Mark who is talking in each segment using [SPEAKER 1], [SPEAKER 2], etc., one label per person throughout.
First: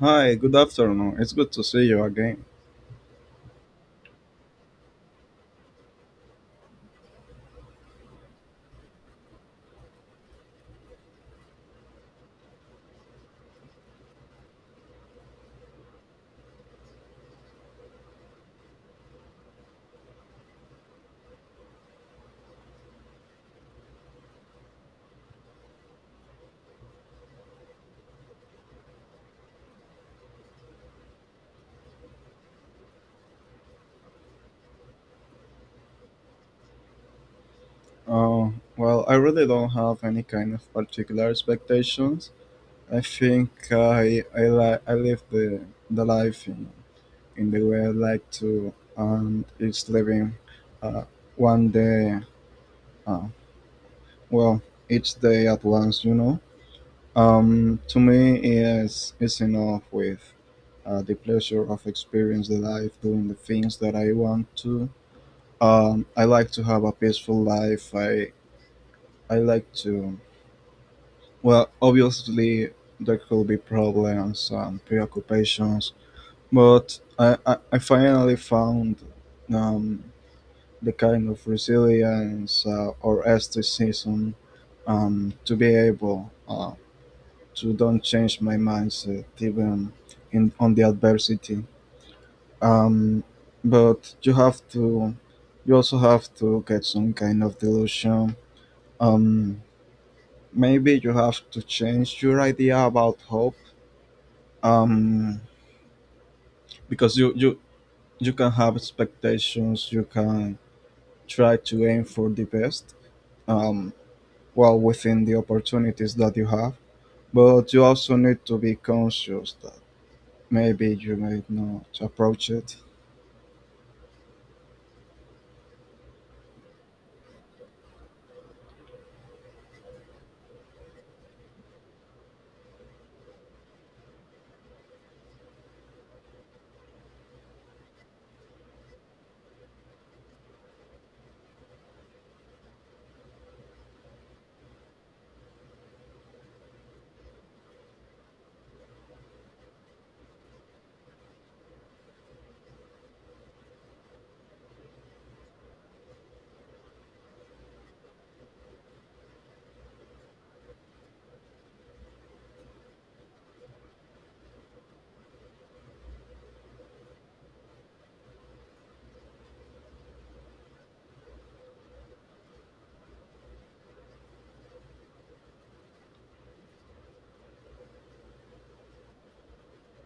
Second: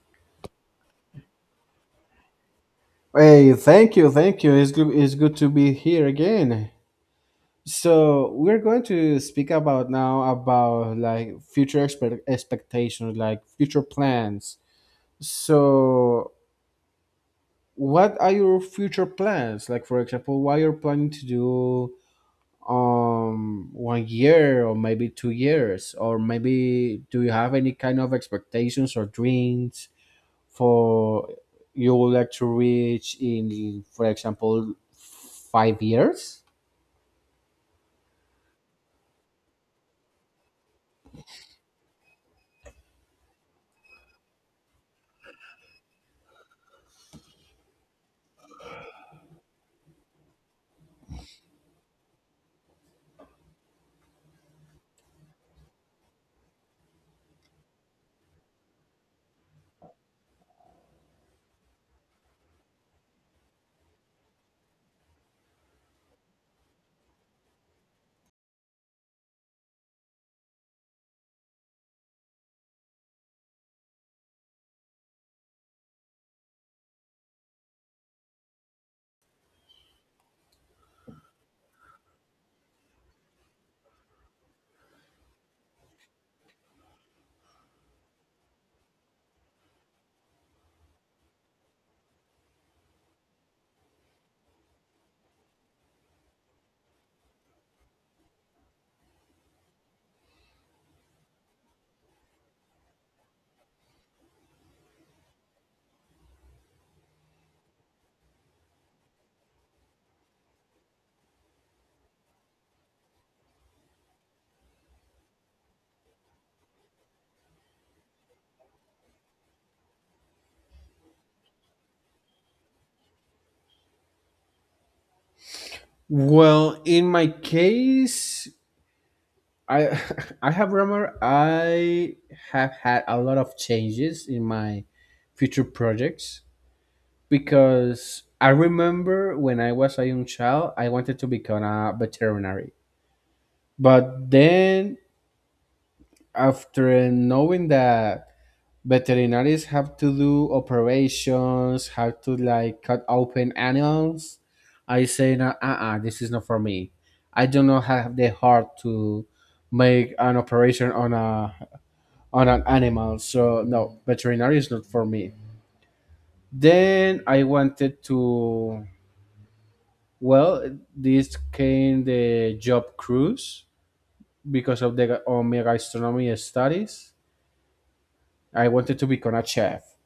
[SPEAKER 1] Hi, good afternoon. It's good to see you again.
[SPEAKER 2] Hey, thank you, thank you. It's good to be here again. So we're going to speak about now about like future expectations, like future plans. So what are your future plans? Like for example, what you're planning to do 1 year or maybe 2 years, or maybe do you have any kind of expectations or dreams for you would like to reach in, for example, 5 years?
[SPEAKER 1] Uh, well, I really don't have any kind of particular expectations. I think I live the life in the way I like to, and it's living uh, one day, uh, well, each day at once, To me, is enough with the pleasure of experience the life, doing the things that I want to. I like to have a peaceful life. I like to. Well, obviously there could be problems and preoccupations, but I finally found um, the kind of resilience or aestheticism, to be able to don't change my mindset even in on the adversity. Um, but you have to. You also have to get some kind of delusion. um, Maybe you have to change your idea about hope, um, because you can have expectations, you can try to aim for the best, um, while within the opportunities that you have, but you also need to be conscious that maybe you might not approach it.
[SPEAKER 2] Well, in my case, I I have remember I have had a lot of changes in my future projects because I remember when I was a young child, I wanted to become a veterinary. But then after knowing that veterinarians have to do operations, have to like cut open animals. I say, no, uh-uh, this is not for me. I do not have the heart to make an operation on a on an animal. So no, veterinary is not for me. Then I wanted to well, this came the job cruise because of the on my gastronomy studies. I wanted to become a chef,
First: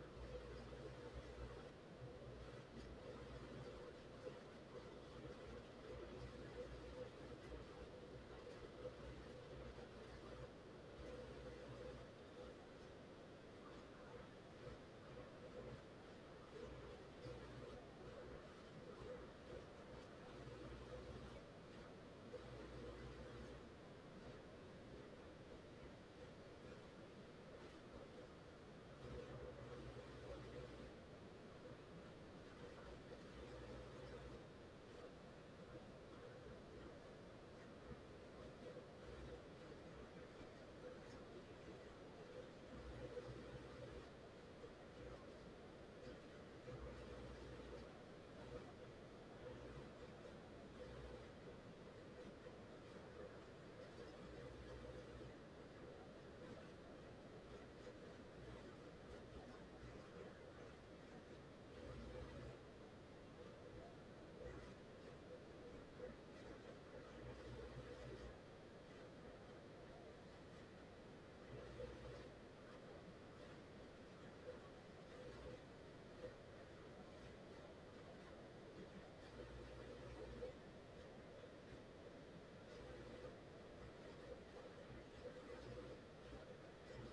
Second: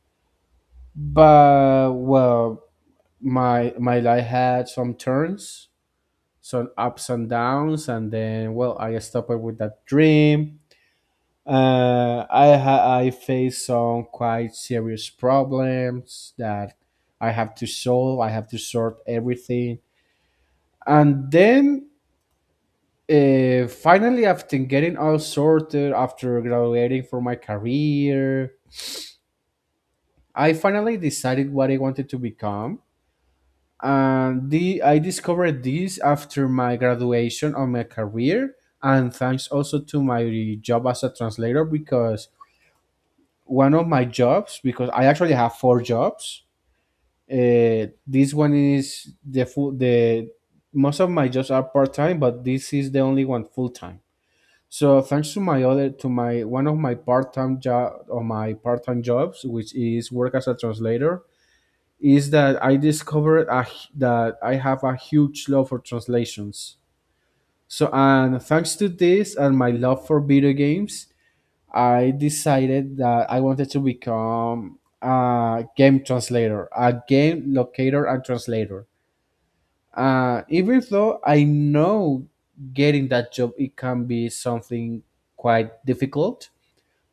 [SPEAKER 2] but well, my life had some turns, some ups and downs, and then well, I stopped with that dream. I faced some quite serious problems that I have to solve. I have to sort everything, and then finally, after getting all sorted, after graduating from my career, I finally decided what I wanted to become. And the, I discovered this after my graduation of my career, and thanks also to my job as a translator because one of my jobs, because I actually have four jobs. This one is the, most of my jobs are part time, but this is the only one full time. So thanks to my other, to my one of my part time job or my part time jobs, which is work as a translator, is that I discovered that I have a huge love for translations. So, and thanks to this and my love for video games, I decided that I wanted to become a game translator, a game locator and translator. Even though I know getting that job it can be something quite difficult,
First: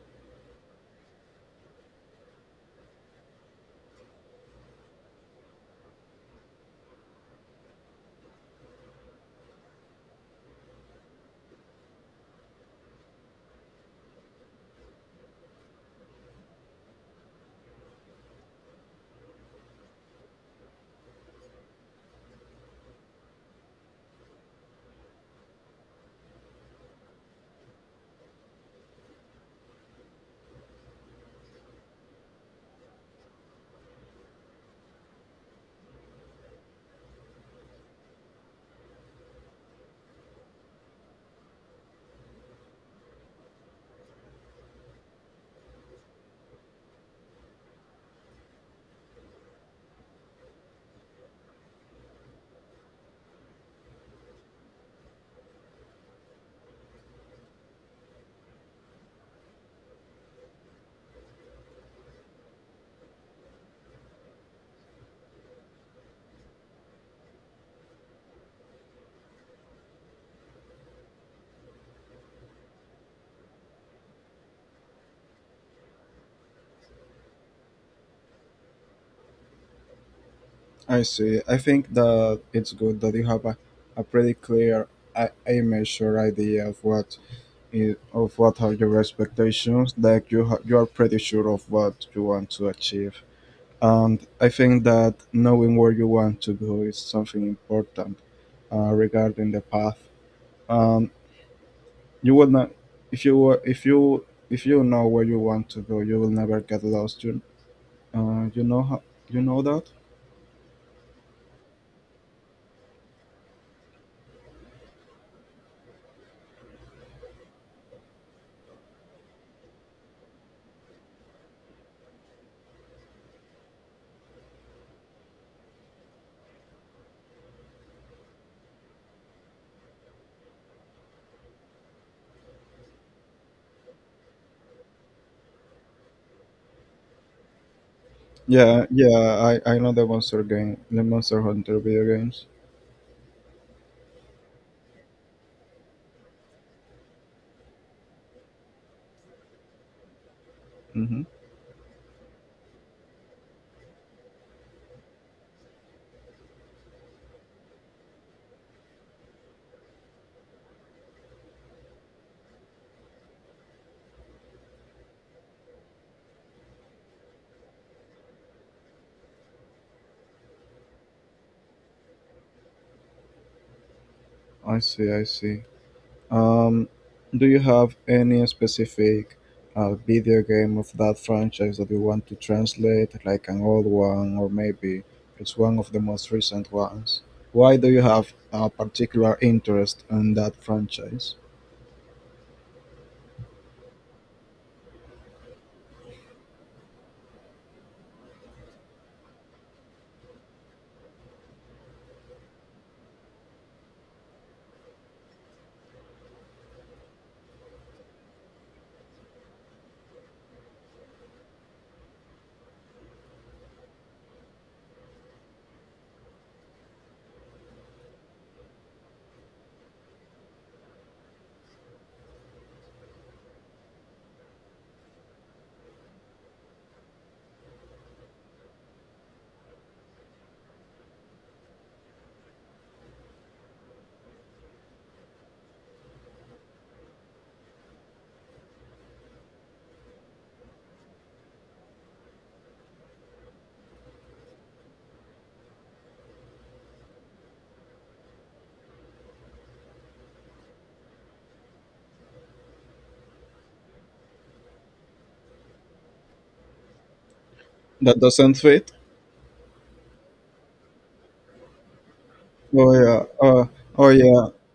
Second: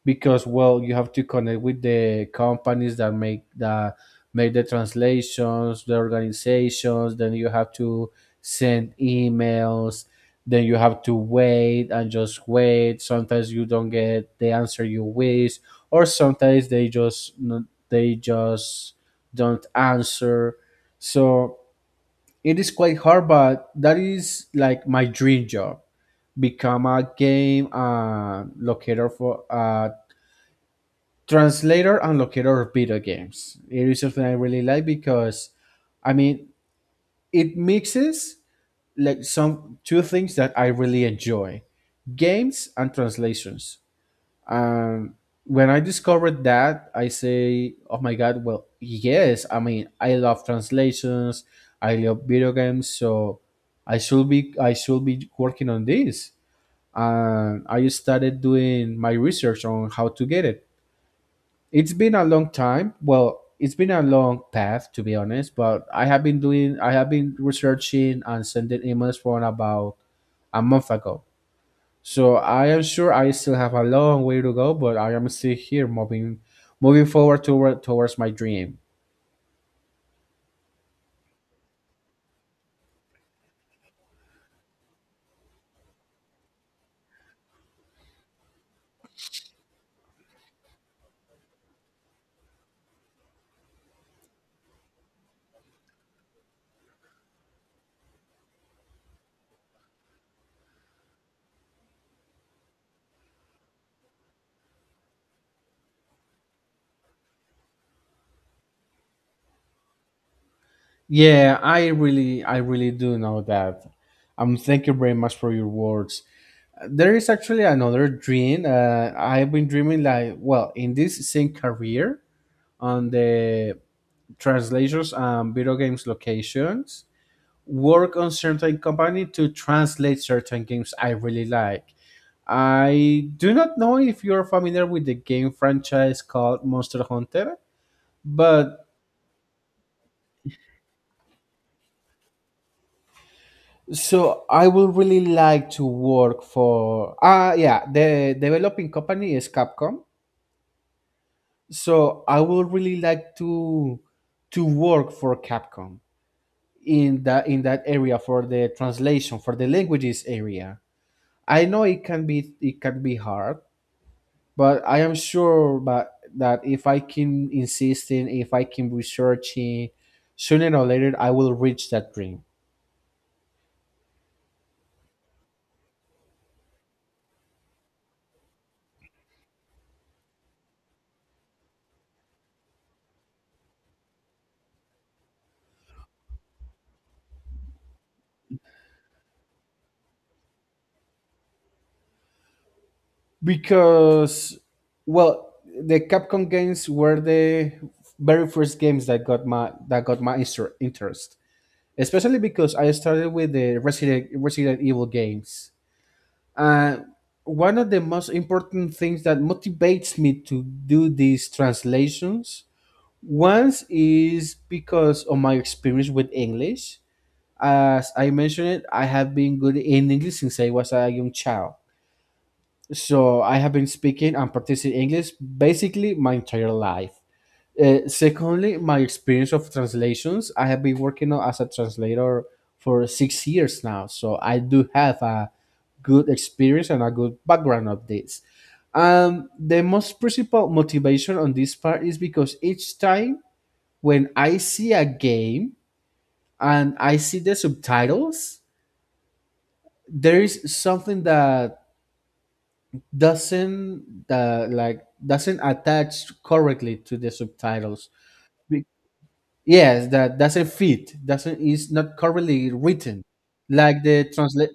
[SPEAKER 2] because well you have to connect with the companies that make the translations the organizations then you have to send emails then you have to wait and just wait, sometimes you don't get the answer you wish, or sometimes they they just don't answer. So it is quite hard, but that is like my dream job, become a game locator for translator and locator of video games. It is something I really like because, I mean, it mixes like some two things that I really enjoy: games and translations. Um, when I discovered that, I say, "Oh my god!" Well, yes. I mean, I love translations. I love video games, so I should be working on this. And I started doing my research on how to get it. It's been a long time. Well, it's been a long path to be honest, but I have been researching and sending emails for about a month ago. So I am sure I still have a long way to go, but I am still here moving forward towards my dream.
[SPEAKER 1] I see. I think that it's good that you have a pretty clear I- image or idea of what of what are your expectations. Like you are pretty sure of what you want to achieve, and I think that knowing where you want to go is something important. Regarding the path, um, you will not if you, if you know where you want to go, you will never get lost. You know how, you know that.
[SPEAKER 2] Yeah, I really do know that. Thank you very much for your words. There is actually another dream. I've been dreaming like well in this same career on the translators and video games locations work on certain company to translate certain games I really like. I do not know if you're familiar with the game franchise called Monster Hunter, but
[SPEAKER 1] Yeah, yeah, I know the monster game, the Monster Hunter video games.
[SPEAKER 2] so I would really like to work for yeah, the developing company is Capcom.
[SPEAKER 1] Mm-hmm.
[SPEAKER 2] So I would really like to work for Capcom in that area for the translation for the languages area. I know it can be hard, but I am sure but that if I can insisting, if I can researching, sooner or later I will reach that dream.
[SPEAKER 1] I see. I see. Um, do you have any specific video game of that franchise that you want to translate, like an old one, or maybe it's one of the most recent ones? Why do you have a particular interest in that franchise?
[SPEAKER 2] Because well, the Capcom games were the very first games that got my interest. Especially because I started with the Resident Evil games. Uh, one of the most important things that motivates me to do these translations once is because of my experience with English. As I mentioned it, I have been good in English since I was a young child. So I have been speaking and practicing English basically my entire life. Secondly, my experience of translations. I have been working on- as a translator for 6 years now. So I do have a good experience and a good background of this. The most principal motivation on this part is because each time when I see a game and I see the subtitles, there is something that doesn't that like doesn't attach correctly to the subtitles.
[SPEAKER 1] That doesn't
[SPEAKER 2] Be-
[SPEAKER 1] fit.
[SPEAKER 2] yes, that doesn't fit. Doesn't is not correctly
[SPEAKER 1] Oh
[SPEAKER 2] written.
[SPEAKER 1] yeah.
[SPEAKER 2] Like
[SPEAKER 1] Oh
[SPEAKER 2] the
[SPEAKER 1] yeah.
[SPEAKER 2] translate,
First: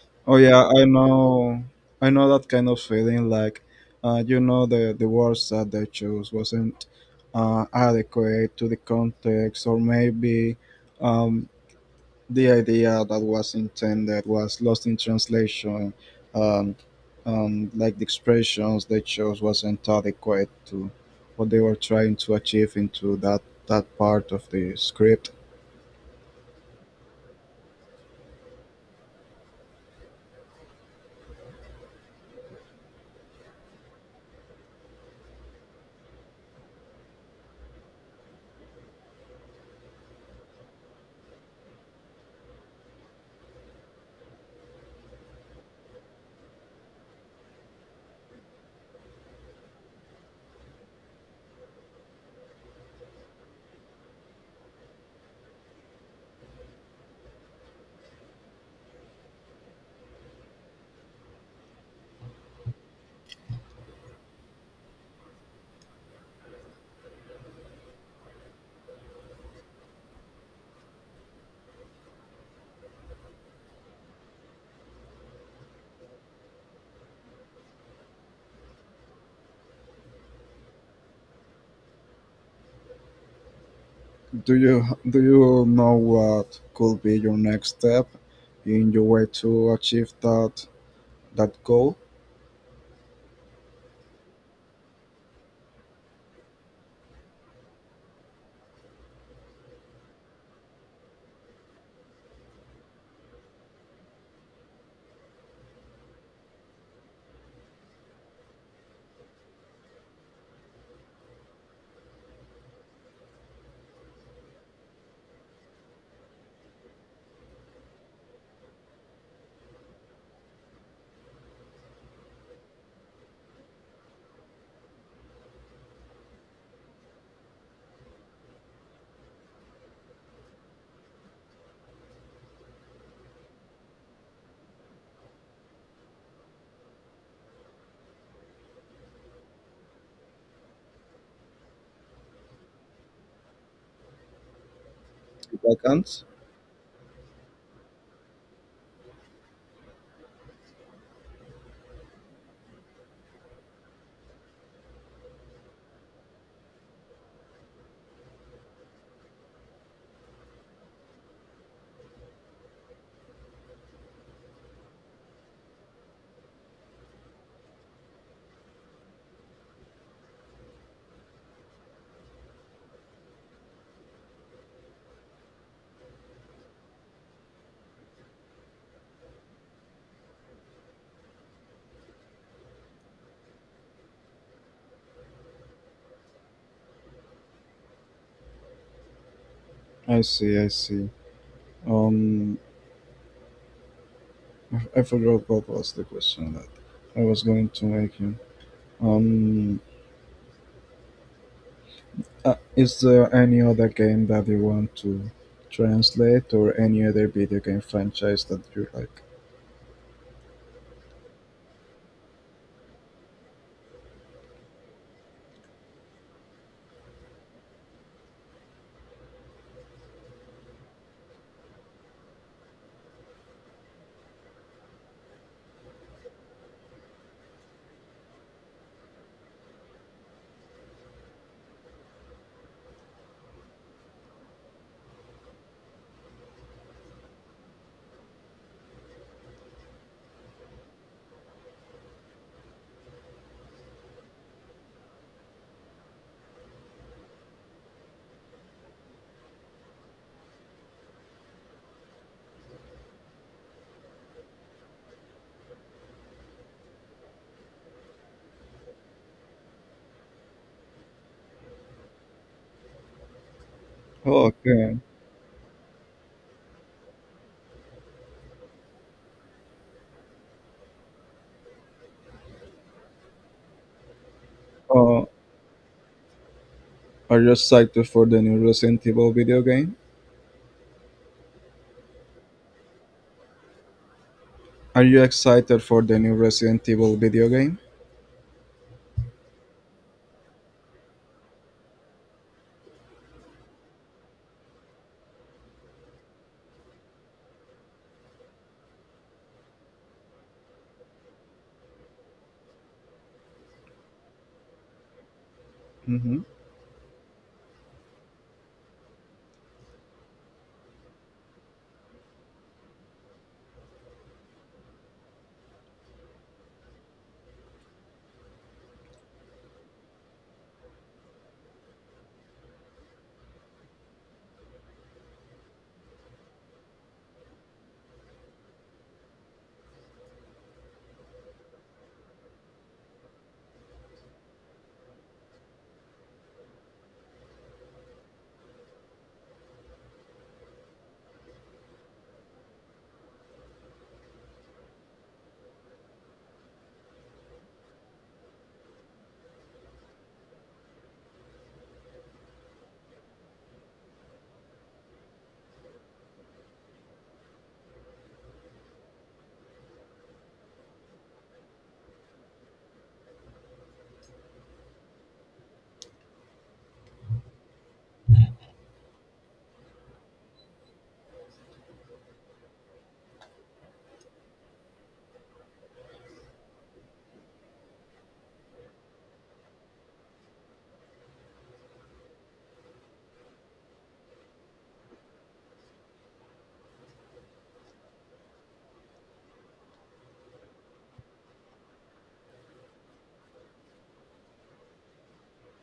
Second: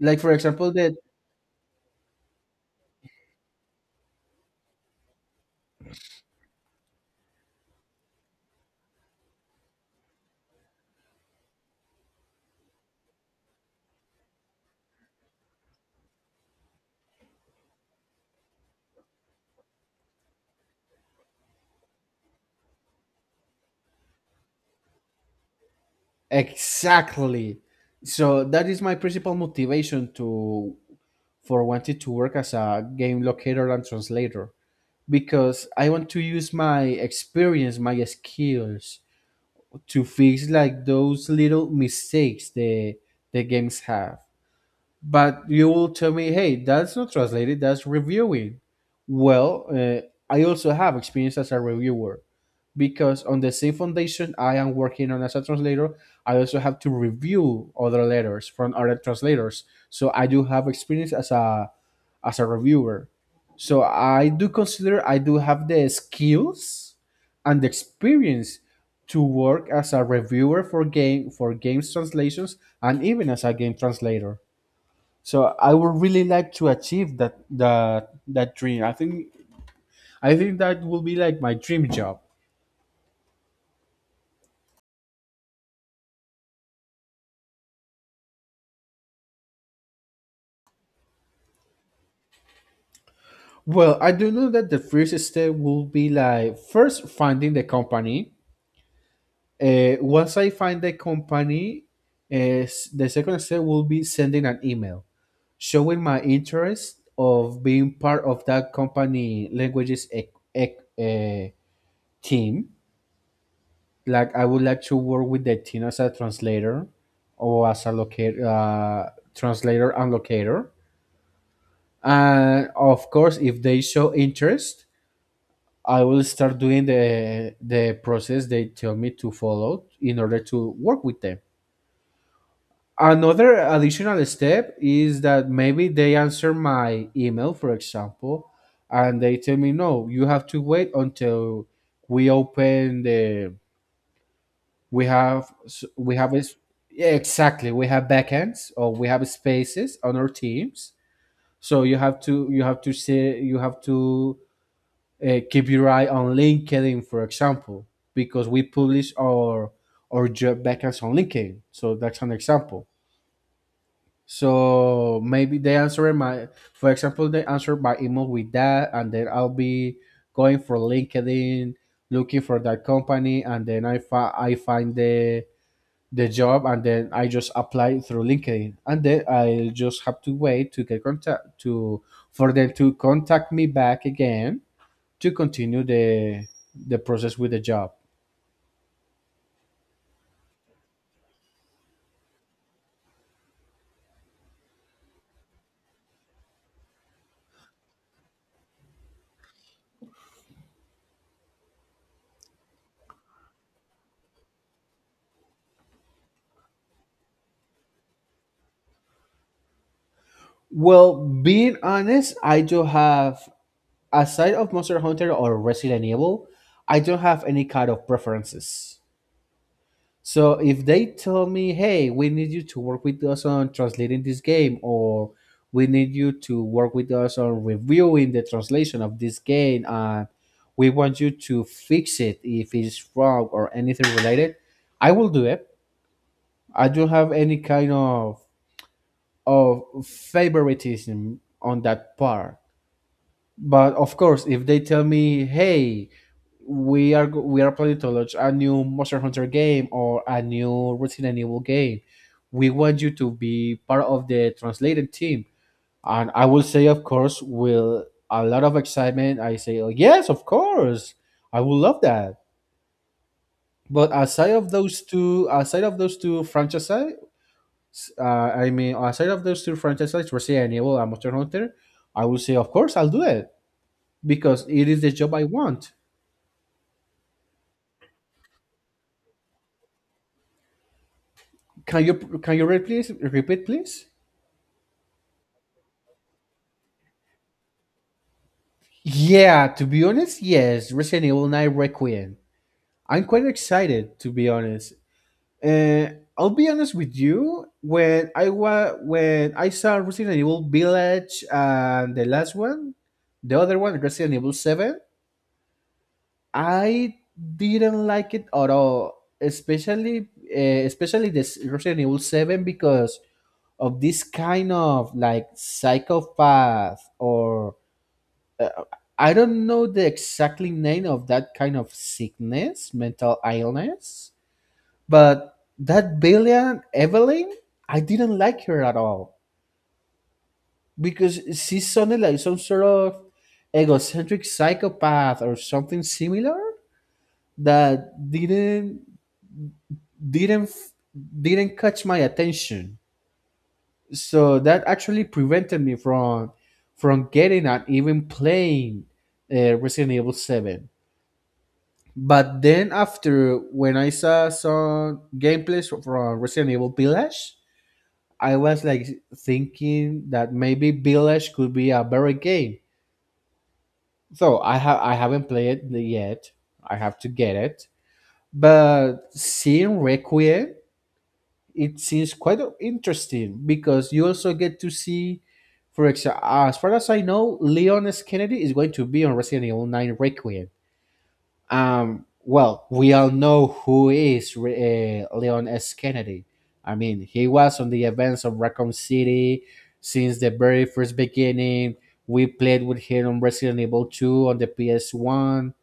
[SPEAKER 2] like for
[SPEAKER 1] Oh yeah.
[SPEAKER 2] example,
[SPEAKER 1] I
[SPEAKER 2] that
[SPEAKER 1] know. I know that kind of feeling. Like, the words that they chose wasn't adequate to the context, or maybe, um, the idea that was intended was lost in translation, um, like the expressions they chose wasn't adequate to what they were trying to achieve into that part of the script.
[SPEAKER 2] exactly. So that is my principal motivation to for wanting to work as a game locator and translator because I want to use my experience, my skills to fix like those little mistakes the games have. But you will tell me, hey, that's not translated, that's reviewing. Well, I also have experience as a reviewer because on the same foundation I am working on as a translator I also have to review other letters from other translators, so I do have experience as a reviewer. So I do consider I do have the skills and the experience to work as a reviewer for games translations and even as a game translator. So I would really like to achieve that dream. I think that will be like my dream job.
[SPEAKER 1] Do you do you know what could be your next step in your way to achieve that goal?
[SPEAKER 2] Well, I do know that the first step will be like first finding the company. Once I find the company, the second step will be sending an email showing my interest of being part of that company languages team. Like I would like to work with the team as a translator or as a locator, translator and locator. And of course, if they show interest, I will start doing the process they tell me to follow in order to work with them. Another additional step is that maybe they answer my email, for example, and they tell me, no, you have to wait until we open the we have
[SPEAKER 1] If I
[SPEAKER 2] we
[SPEAKER 1] can't.
[SPEAKER 2] have is yeah, exactly we have backends or we have spaces on our teams. So you have to say you have to keep your eye on LinkedIn for example, because we publish our job backends on LinkedIn, so that's an example. So maybe they answer my for example they answer my email with that, and then I'll be going for LinkedIn looking for that company, and then I find the job, and then I just apply through LinkedIn, and then I'll just have to wait to get contact to for them to contact me back again to continue the process with the job.
[SPEAKER 1] I see. I see. Um, I forgot what was the question that I was going to make you. Um, is there any other game that you want to translate or any other video game franchise that you like?
[SPEAKER 2] Well, being honest, I don't have aside of Monster Hunter or Resident Evil, I don't have any kind of preferences. So if they tell me, hey, we need you to work with us on translating this game, or we need you to work with us on reviewing the translation of this game, and we want you to fix it if it's wrong or anything related, I will do it. I don't have any kind of favoritism on that part. But of course, if they tell me, hey, we are planning to launch a new Monster Hunter game or a new Resident Evil game, we want you to be part of the translated team. And I will say, of course, with a lot of excitement, I say, oh, yes, of course, I would love that. But
[SPEAKER 1] Oh,
[SPEAKER 2] aside of
[SPEAKER 1] okay.
[SPEAKER 2] those two, franchises, I mean, aside of those two franchises, Resident Evil and Monster Hunter, I will say, of course, I'll do it because it is the
[SPEAKER 1] Uh,
[SPEAKER 2] job I want.
[SPEAKER 1] are you excited for the new Resident Evil video game?
[SPEAKER 2] Can you can you repeat please?
[SPEAKER 1] Are you excited for the new Resident Evil video game?
[SPEAKER 2] Yeah, to be honest, yes, Resident Evil 9 Requiem. I'm quite excited, to be honest. Uh, I'll be honest with you. When I saw Resident Evil Village and the last one, the other one, Resident Evil Seven,
[SPEAKER 1] Mm-hmm.
[SPEAKER 2] I didn't like it at all. Especially, especially this Resident Evil Seven because of this kind of like psychopath or uh, I don't know the exactly name of that kind of sickness, mental illness, but that villain Evelyn, I didn't like her at all because she sounded like some sort of egocentric psychopath or something similar that didn't didn't catch my attention. So that actually prevented me from getting and even playing Resident Evil Seven. But then after when I saw some gameplays from Resident Evil Village, I was like thinking that maybe Village could be a better game. So I haven't played it yet. I have to get it. But seeing Requiem, it seems quite interesting because you also get to see, for example, as far as I know, Leon S. Kennedy is going to be on Resident Evil 9 Requiem. Well, we all know who is Leon S. Kennedy. I mean, he was on the events of Raccoon City since the very first beginning. We played with him on Resident Evil 2 on the PS1.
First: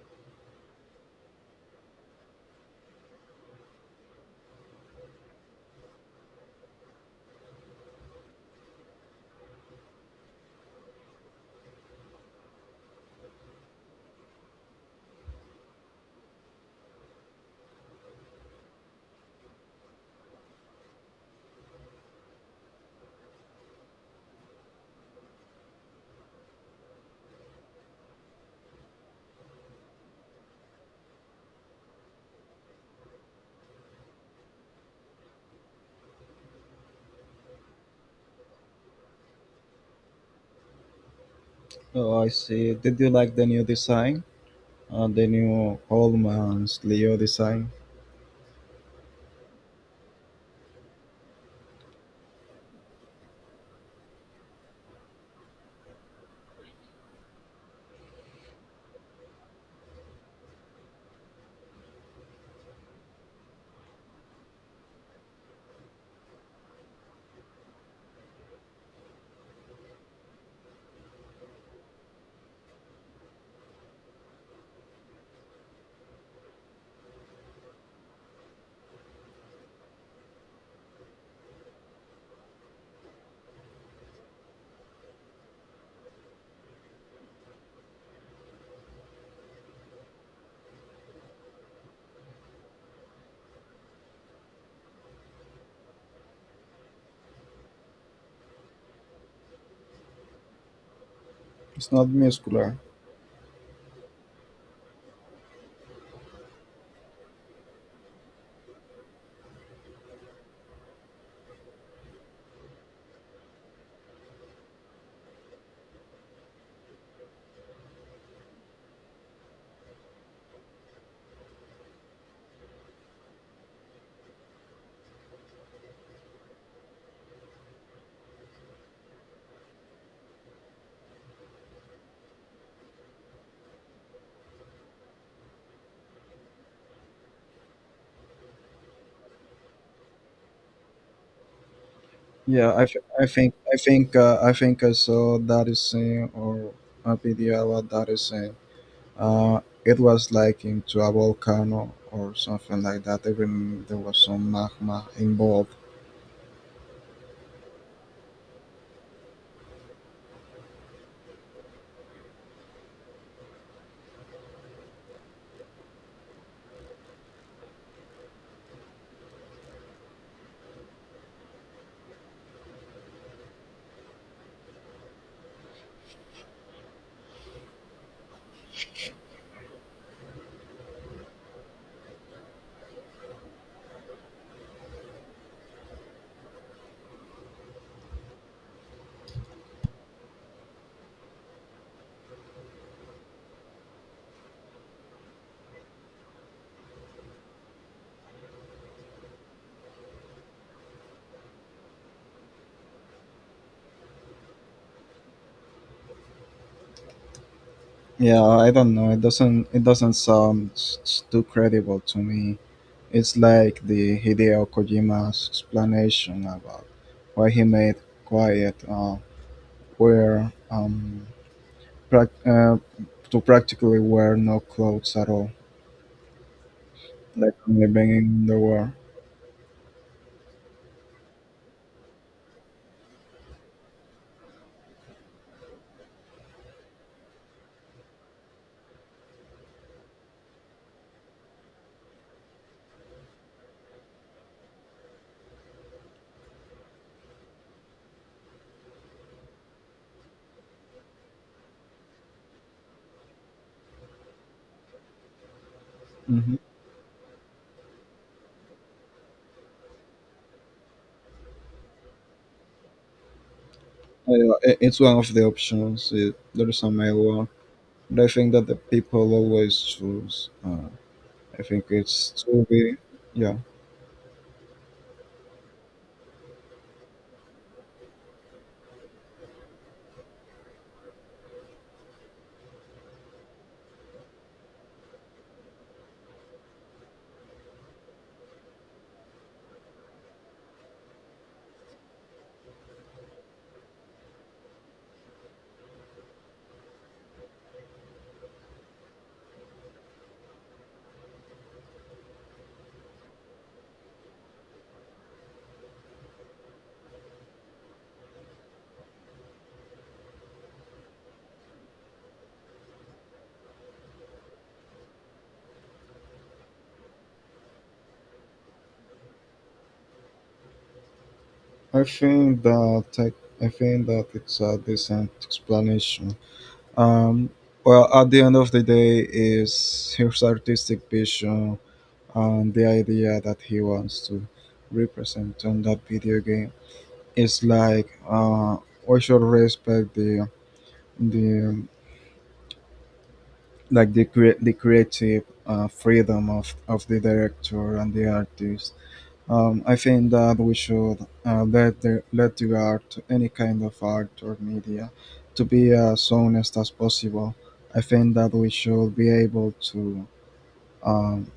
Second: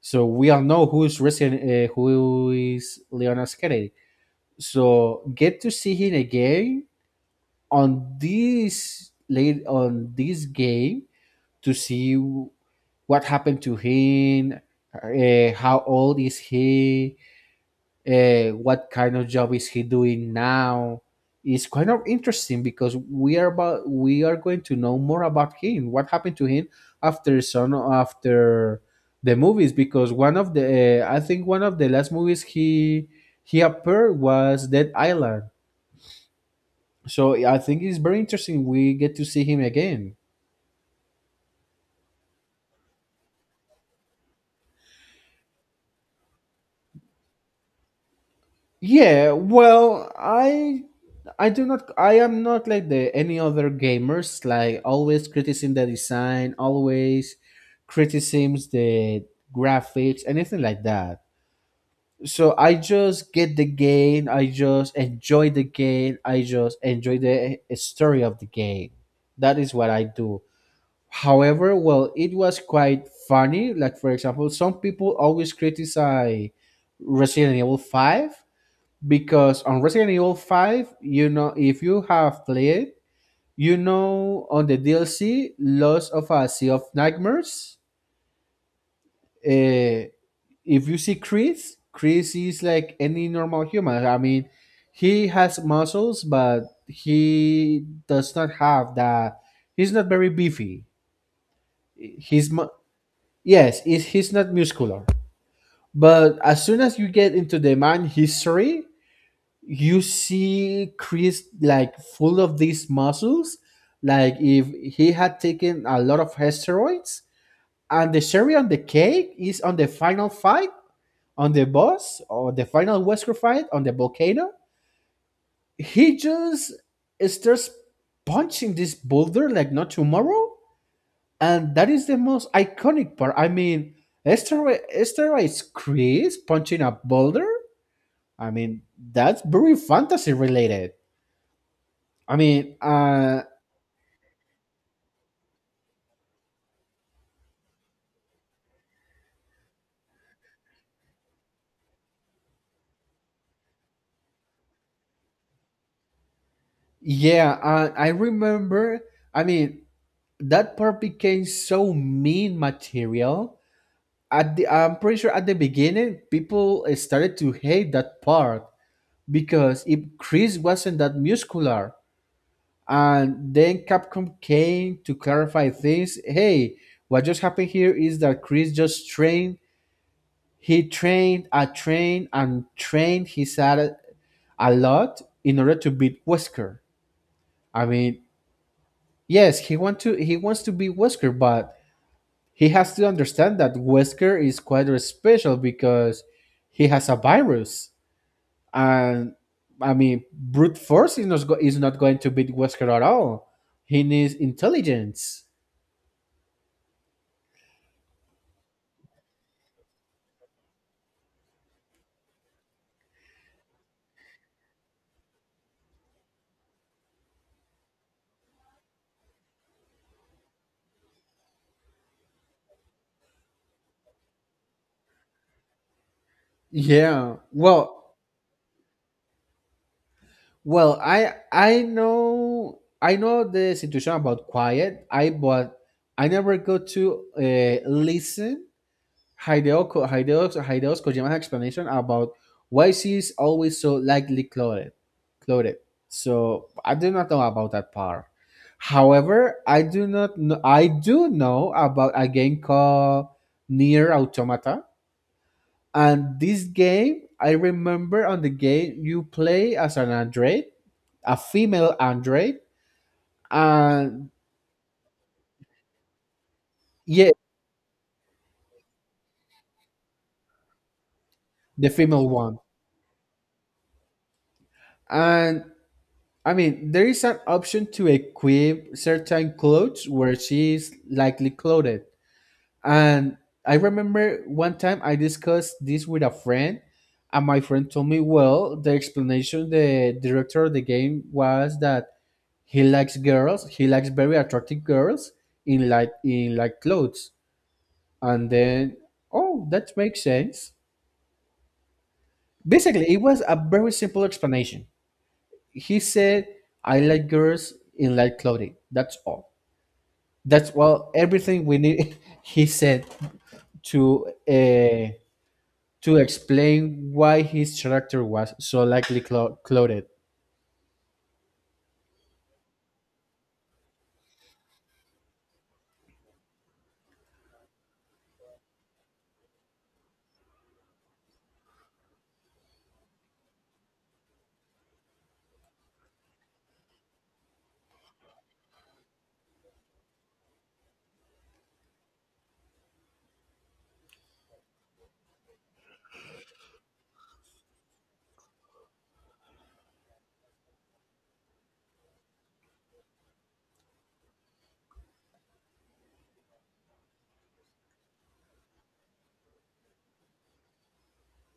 [SPEAKER 2] So we all know who's who is Leon S. Kennedy. So get to see him again on this game to see what happened to him, how old is he, what kind of job is he doing now. It's kind of interesting because we are going to know more about him, what happened to him after the movies. Because one of the I think one of the last movies he appeared was Dead Island. So I think it's very interesting. We get to see him again.
[SPEAKER 1] Oh, I see. Did you like the new design? The new Holman's Leo design?
[SPEAKER 2] Yeah, well, I am not like the any other gamers like always criticizing the design, always criticisms the graphics, anything like that. So I just get the game, I just enjoy the game, I just enjoy the story of the game. That is what I do. However, well, it was quite funny. Like for example, some people always criticize Resident Evil 5 because on Resident Evil 5, you know, if you have played, you know, on the DLC, Lost of a Sea of Nightmares, uh, if you see Chris, Chris is like any normal human. I mean, he has muscles, but he does not have that. He's not very beefy.
[SPEAKER 1] It's not
[SPEAKER 2] He's, mu-
[SPEAKER 1] muscular.
[SPEAKER 2] yes, he's not muscular. But as soon as you get into the man history, you see Chris like full of these muscles, like if he had taken a lot of steroids. And the cherry on the cake is on the final fight on the boss or the final Wesker fight on the volcano. He just starts punching this boulder like not tomorrow, and that is the most iconic part. I mean, steroids Chris punching a boulder. I mean, that's very fantasy related. I mean,
[SPEAKER 1] Yeah, I think I think I saw that is saying, or a video about that is saying it was like into a volcano or something like that. Even there was some magma involved.
[SPEAKER 2] yeah, I remember. I mean, that part became so mean material. I'm pretty sure at the beginning, people started to hate that part because if Chris wasn't that muscular, and then Capcom came to clarify things. Hey, what just happened here is that Chris just trained. He trained, I trained, and trained. He said a lot in order to beat Wesker. I mean, yes, he wants to be Wesker, but he has to understand that Wesker is quite special because he has a virus, and I mean brute force is not going to beat Wesker at all. He needs intelligence.
[SPEAKER 1] Yeah, I don't know. It doesn't sound too credible to me. It's like the Hideo Kojima's explanation about why he made Quiet, where prac to practically wear no clothes at all,
[SPEAKER 2] Yeah.
[SPEAKER 1] like from the
[SPEAKER 2] Well,
[SPEAKER 1] beginning of the war.
[SPEAKER 2] well, I know the situation about Quiet. I but I never go to listen Hideo's Kojima's explanation about why she is always so lightly clothed. So I do not know about that part. However, I do not know. I do know about a game called Near Automata, and
[SPEAKER 1] Hmm.
[SPEAKER 2] this game I remember on the game you play as an android, a female android, and
[SPEAKER 1] It's one of the options. It, there is a mail
[SPEAKER 2] yeah,
[SPEAKER 1] war, but I think that the people always choose. I think
[SPEAKER 2] the female
[SPEAKER 1] it's
[SPEAKER 2] one.
[SPEAKER 1] to be, yeah.
[SPEAKER 2] And I mean, there is an option to equip certain clothes where she is likely clothed. And I remember one time I discussed this with a friend, and my friend told me, well, the explanation the director of the game was that he likes girls, he likes very attractive girls in like clothes. And then, oh, that makes sense. Basically, it was a very simple explanation. He said, I like girls in light clothing. That's all. That's everything we need. He said to uh, to explain why his character was so likely clouded.
[SPEAKER 1] I think that I think that it's a decent explanation. Um, well, at the end of the day, is his artistic vision and the idea that he wants to represent on that video game. It's like we should respect the like the creative freedom of the director and the artist. I think that we should let the art, any kind of art or media, to be as honest as possible. I think that we should be able to, um,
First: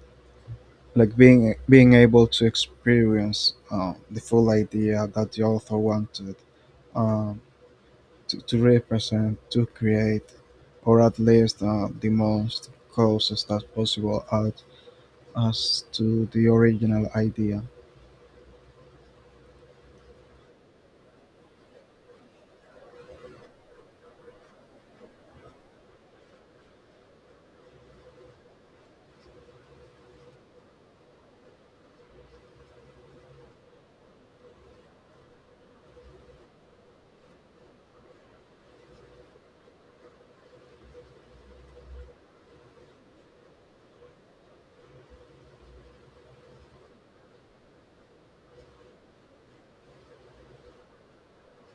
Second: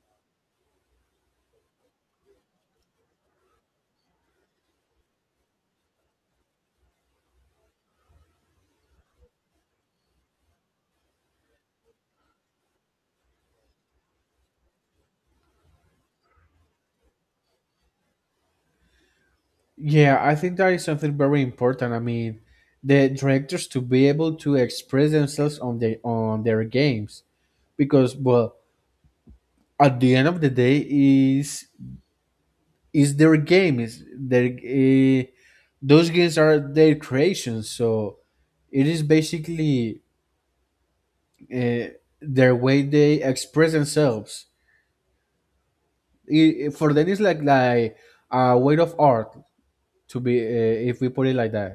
[SPEAKER 1] like being able to experience the full idea that the author wanted, um, to represent, to create, or at least the most closest as possible as to the original idea.
[SPEAKER 2] Yeah, I think that is something very important. I mean, the directors to be able to express themselves on their games because well, at the end of the day, is their game is their those games are their creations. So it is basically uh, their way they express themselves. For them, it's like a way of art to be, if we put it like that.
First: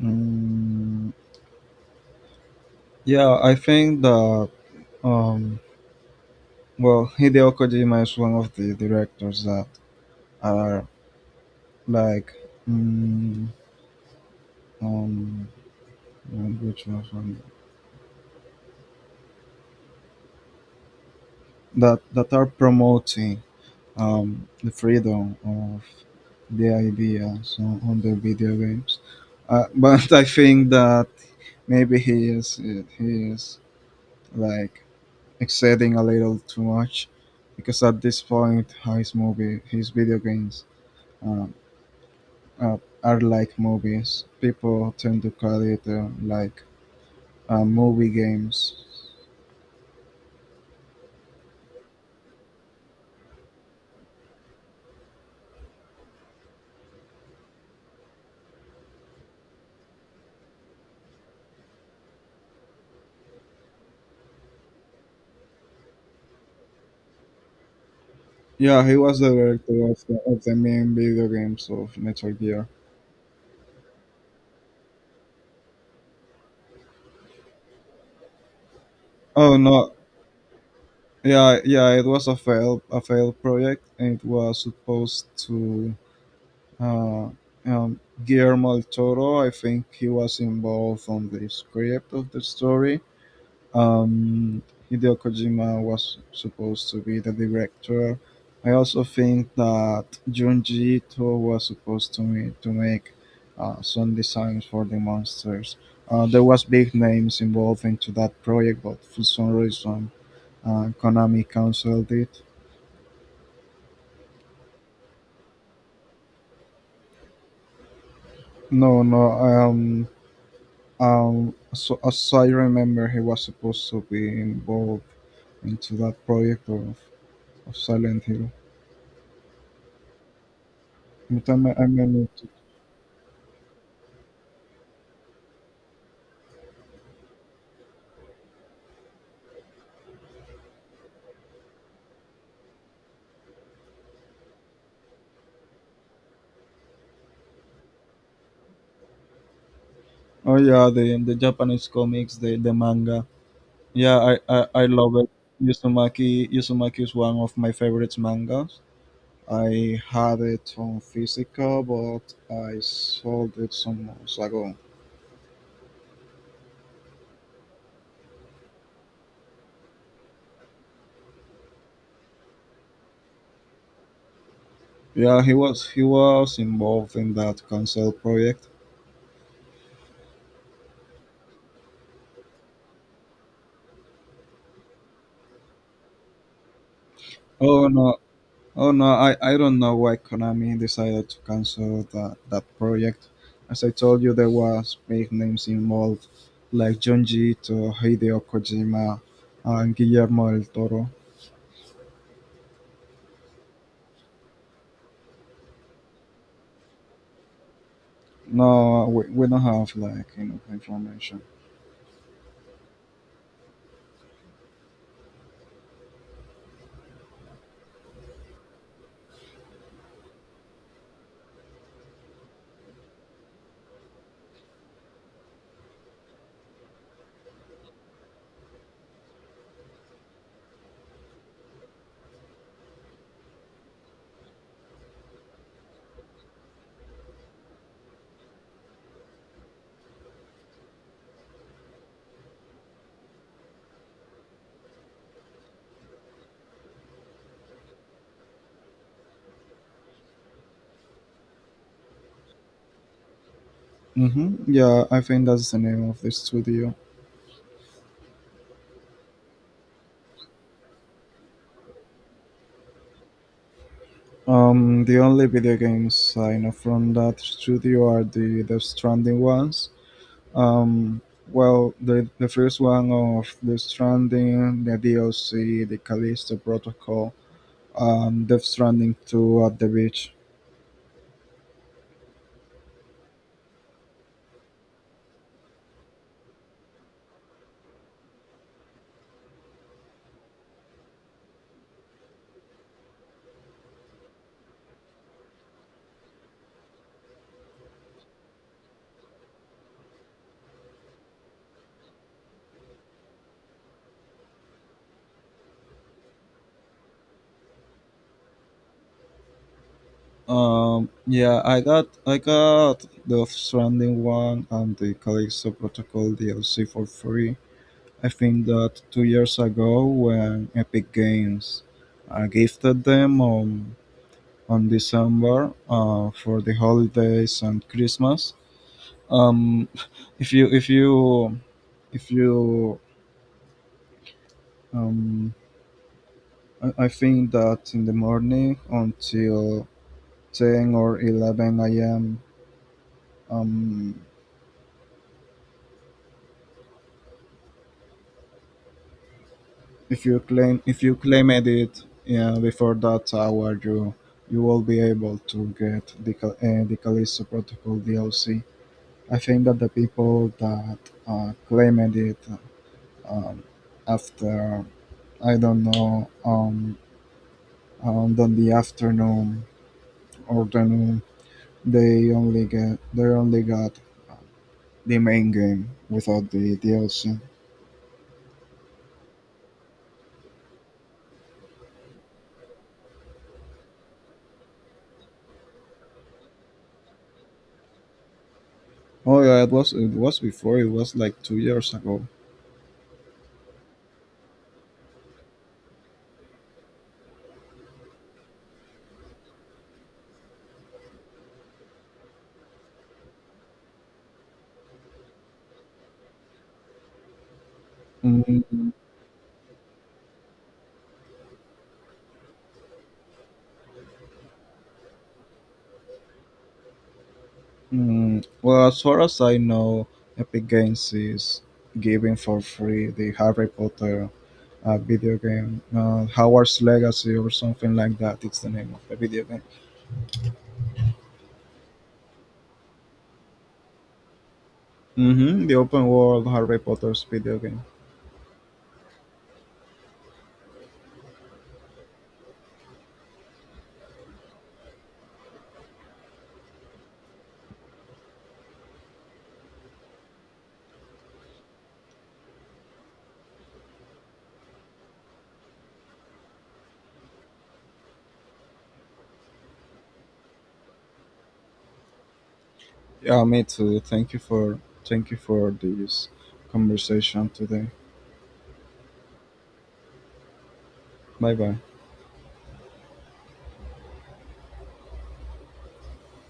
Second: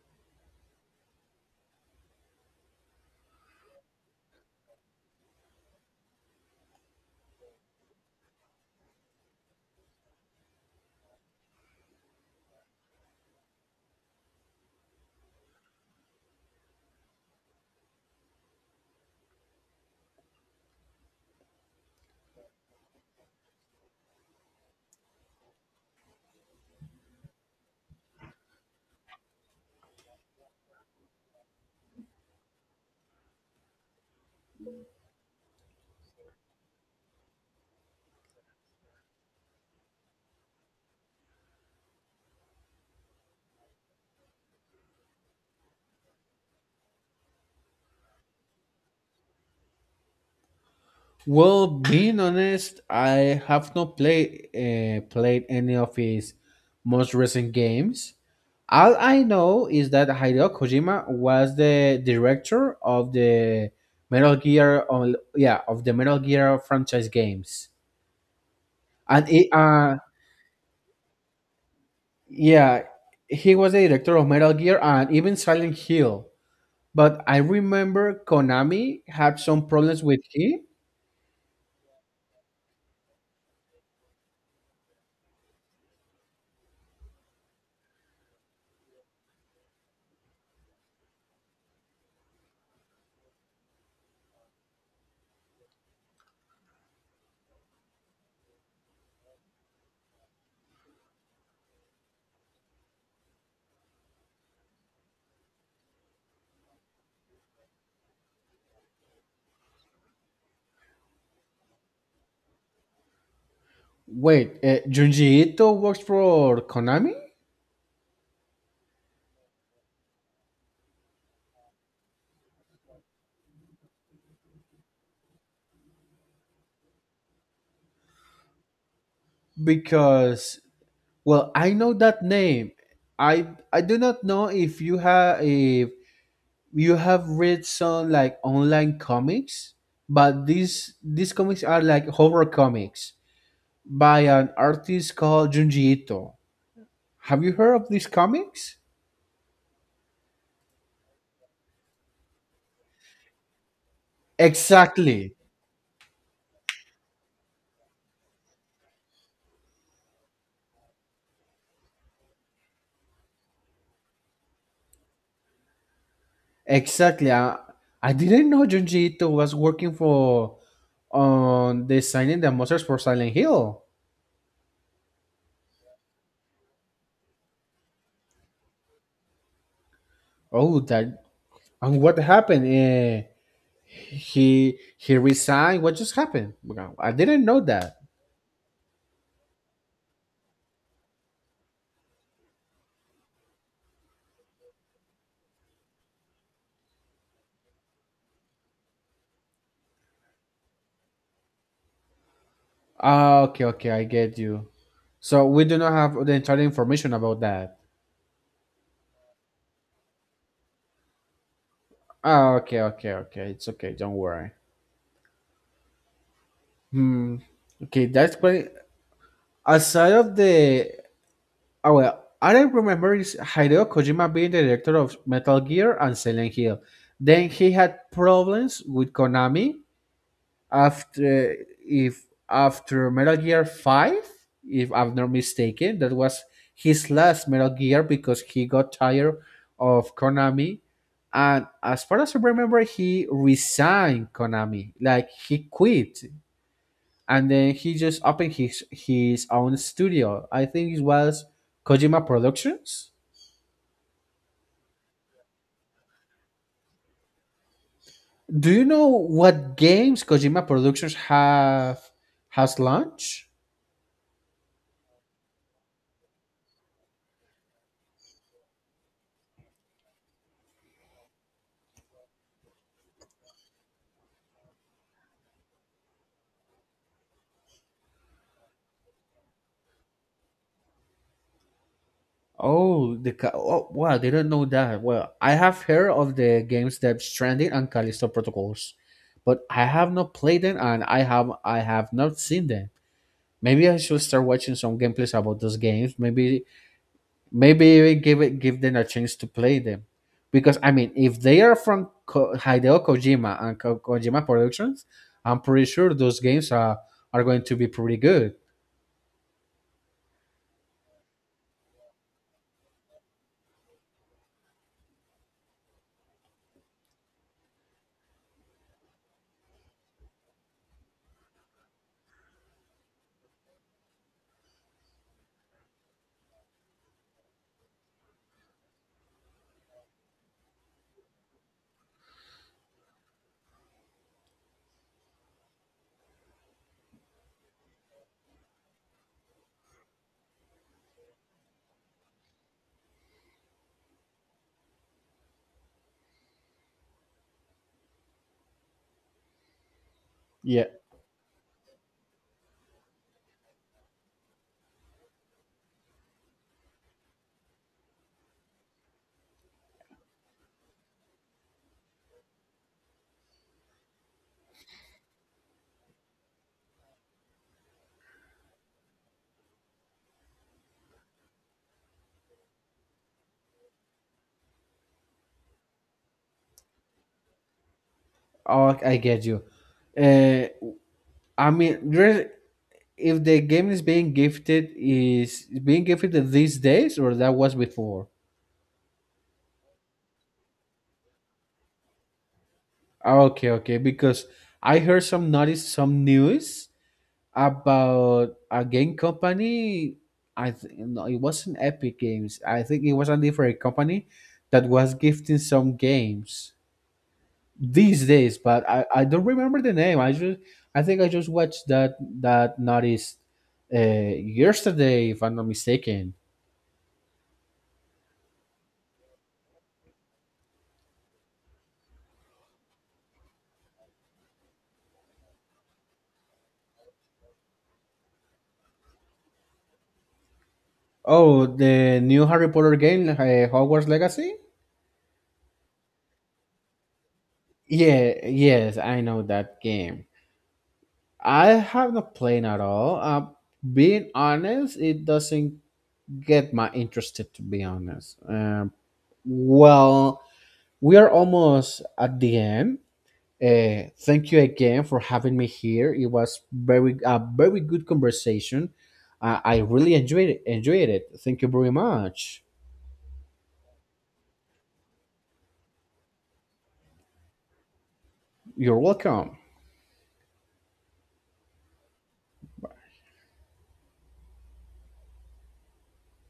[SPEAKER 1] Mm, Yeah, I think that um Hideo Kojima is one of the directors that are like, mm, um which was one that are promoting the freedom of the ideas on the video games. But I think that maybe he is like exceeding a little too much, because at this point his movie his video games um, uh, are like movies. People tend to call it movie games.
[SPEAKER 2] Well, being honest, I have not played played any of his most recent games. All I know is that Hideo Kojima was the director of the Metal Gear, on, yeah, of the Metal Gear franchise games,
[SPEAKER 1] Yeah, he was
[SPEAKER 2] and
[SPEAKER 1] the
[SPEAKER 2] it,
[SPEAKER 1] director
[SPEAKER 2] uh,
[SPEAKER 1] of the main video games of Metal Gear.
[SPEAKER 2] yeah, he was the director of Metal Gear and even Silent Hill. But I remember Konami had
[SPEAKER 1] Oh
[SPEAKER 2] some
[SPEAKER 1] no,
[SPEAKER 2] problems with him.
[SPEAKER 1] yeah, yeah, it was a failed project. It was supposed to uh, Guillermo del Toro. I think he was involved on the script of the story. um, Hideo Kojima was supposed to be the director. I also think that Junji Ito was supposed to me to make some designs for the monsters. There was big names involved into that project, but for some reason, Konami canceled it.
[SPEAKER 2] Wait, Junji Ito works for Konami?
[SPEAKER 1] No, no. So as I remember, he was supposed to be involved into that project of Silent Hill.
[SPEAKER 2] Because,
[SPEAKER 1] But
[SPEAKER 2] well, I
[SPEAKER 1] I
[SPEAKER 2] know
[SPEAKER 1] may
[SPEAKER 2] that
[SPEAKER 1] need to.
[SPEAKER 2] name. I I do not know if you have read some like online comics, but these comics are like horror comics by an artist called Junji Ito. Have you heard of these comics?
[SPEAKER 1] Oh yeah, the Japanese comics, the manga. Yeah, I love it.
[SPEAKER 2] Exactly.
[SPEAKER 1] Yuzumaki is one of my favorite mangas. I had it on physical, but I sold it some months ago.
[SPEAKER 2] Exactly. I didn't know Junji Ito was working for on designing the monsters for Silent Hill.
[SPEAKER 1] Yeah, he was involved in that cancel project.
[SPEAKER 2] Oh, that and what happened? Eh, he resigned. What just happened? Wow, I didn't know
[SPEAKER 1] Oh
[SPEAKER 2] that.
[SPEAKER 1] no, Oh no, I don't know why Konami decided to cancel that project. As I told you, there was big names involved, like Junji, to Hideo Kojima and Guillermo del Toro.
[SPEAKER 2] Ah, okay, okay, I get you. So we do not have the entire information about that.
[SPEAKER 1] No, we don't have like enough information.
[SPEAKER 2] Ah, okay, okay, okay. It's okay. Don't worry. Hmm. Okay, that's quite aside of the... Oh well, all I don't remember is Hideo Kojima being the director of Metal Gear and Silent Hill. Then he had problems with Konami after if after Metal Gear Five, if I'm not mistaken, that was his last Metal Gear because he got tired of Konami. And as far as I remember, he resigned Konami, like he quit and then he just opened his own studio. I think it was Kojima Productions.
[SPEAKER 1] Mm-hmm. Yeah, I think that's the name of the studio.
[SPEAKER 2] Do you know what games Kojima Productions have has launched?
[SPEAKER 1] The only video games I know from that studio are the Death Stranding ones. Um, well, the first one of The Stranding, the DLC, the Callisto Protocol, Death Stranding 2 at the beach.
[SPEAKER 2] Oh, oh, wow! They don't know that. Well, I have heard of the games that Stranding and Callisto Protocols, but I have not played them and I have not seen them. Maybe I should start watching some gameplays about those games. Maybe maybe we give them a chance to play them, because I mean, if they are from Hideo Kojima and Kojima Productions, I'm pretty sure those games are going to be pretty good.
[SPEAKER 1] Yeah, I got the Stranding 1 and the Callisto Protocol DLC for free. I think that 2 years ago when Epic Games gifted them on December for the holidays and Christmas. Um, if you if you if you um, I think that in the morning until 10 or 11 a.m. um, if you
[SPEAKER 2] Yeah,
[SPEAKER 1] claim edit, yeah, before that hour you you will be able to get the Callisto Protocol DLC. I think that the people that claimed it, um, after I don't know, on the afternoon or the noon, they only got the main game without the DLC.
[SPEAKER 2] oh, I get you. Uh, I mean, if the game is being gifted these days or that was before?
[SPEAKER 1] Oh yeah, it was before. It was like 2 years ago.
[SPEAKER 2] Ah, okay, okay, because I heard some news about a game company. I think no, it wasn't Epic Games, I think it was a different company that was gifting some games these days, but
[SPEAKER 1] Mm,
[SPEAKER 2] I don't remember the name. I just I think I just watched that that notice, uh, yesterday if I'm not mistaken.
[SPEAKER 1] well, as far as I know, Epic Games is giving for free the Harry Potter video game, Howard's Legacy or something like that. It's the name of the video game.
[SPEAKER 2] Oh the new Harry Potter game, Hogwarts Legacy.
[SPEAKER 1] Hmm. The open world Harry Potter's video game.
[SPEAKER 2] Yeah, yes, I know that game. I have not played at all, being honest, it doesn't get my interested, to be honest. Well, we are almost at the end. Thank you again for having me here. It was very a very good conversation. I really enjoyed it, enjoyed it. Thank you very much.
[SPEAKER 1] Yeah, me too. Thank you for, thank you for this conversation today.
[SPEAKER 2] You're welcome.
[SPEAKER 1] Bye bye.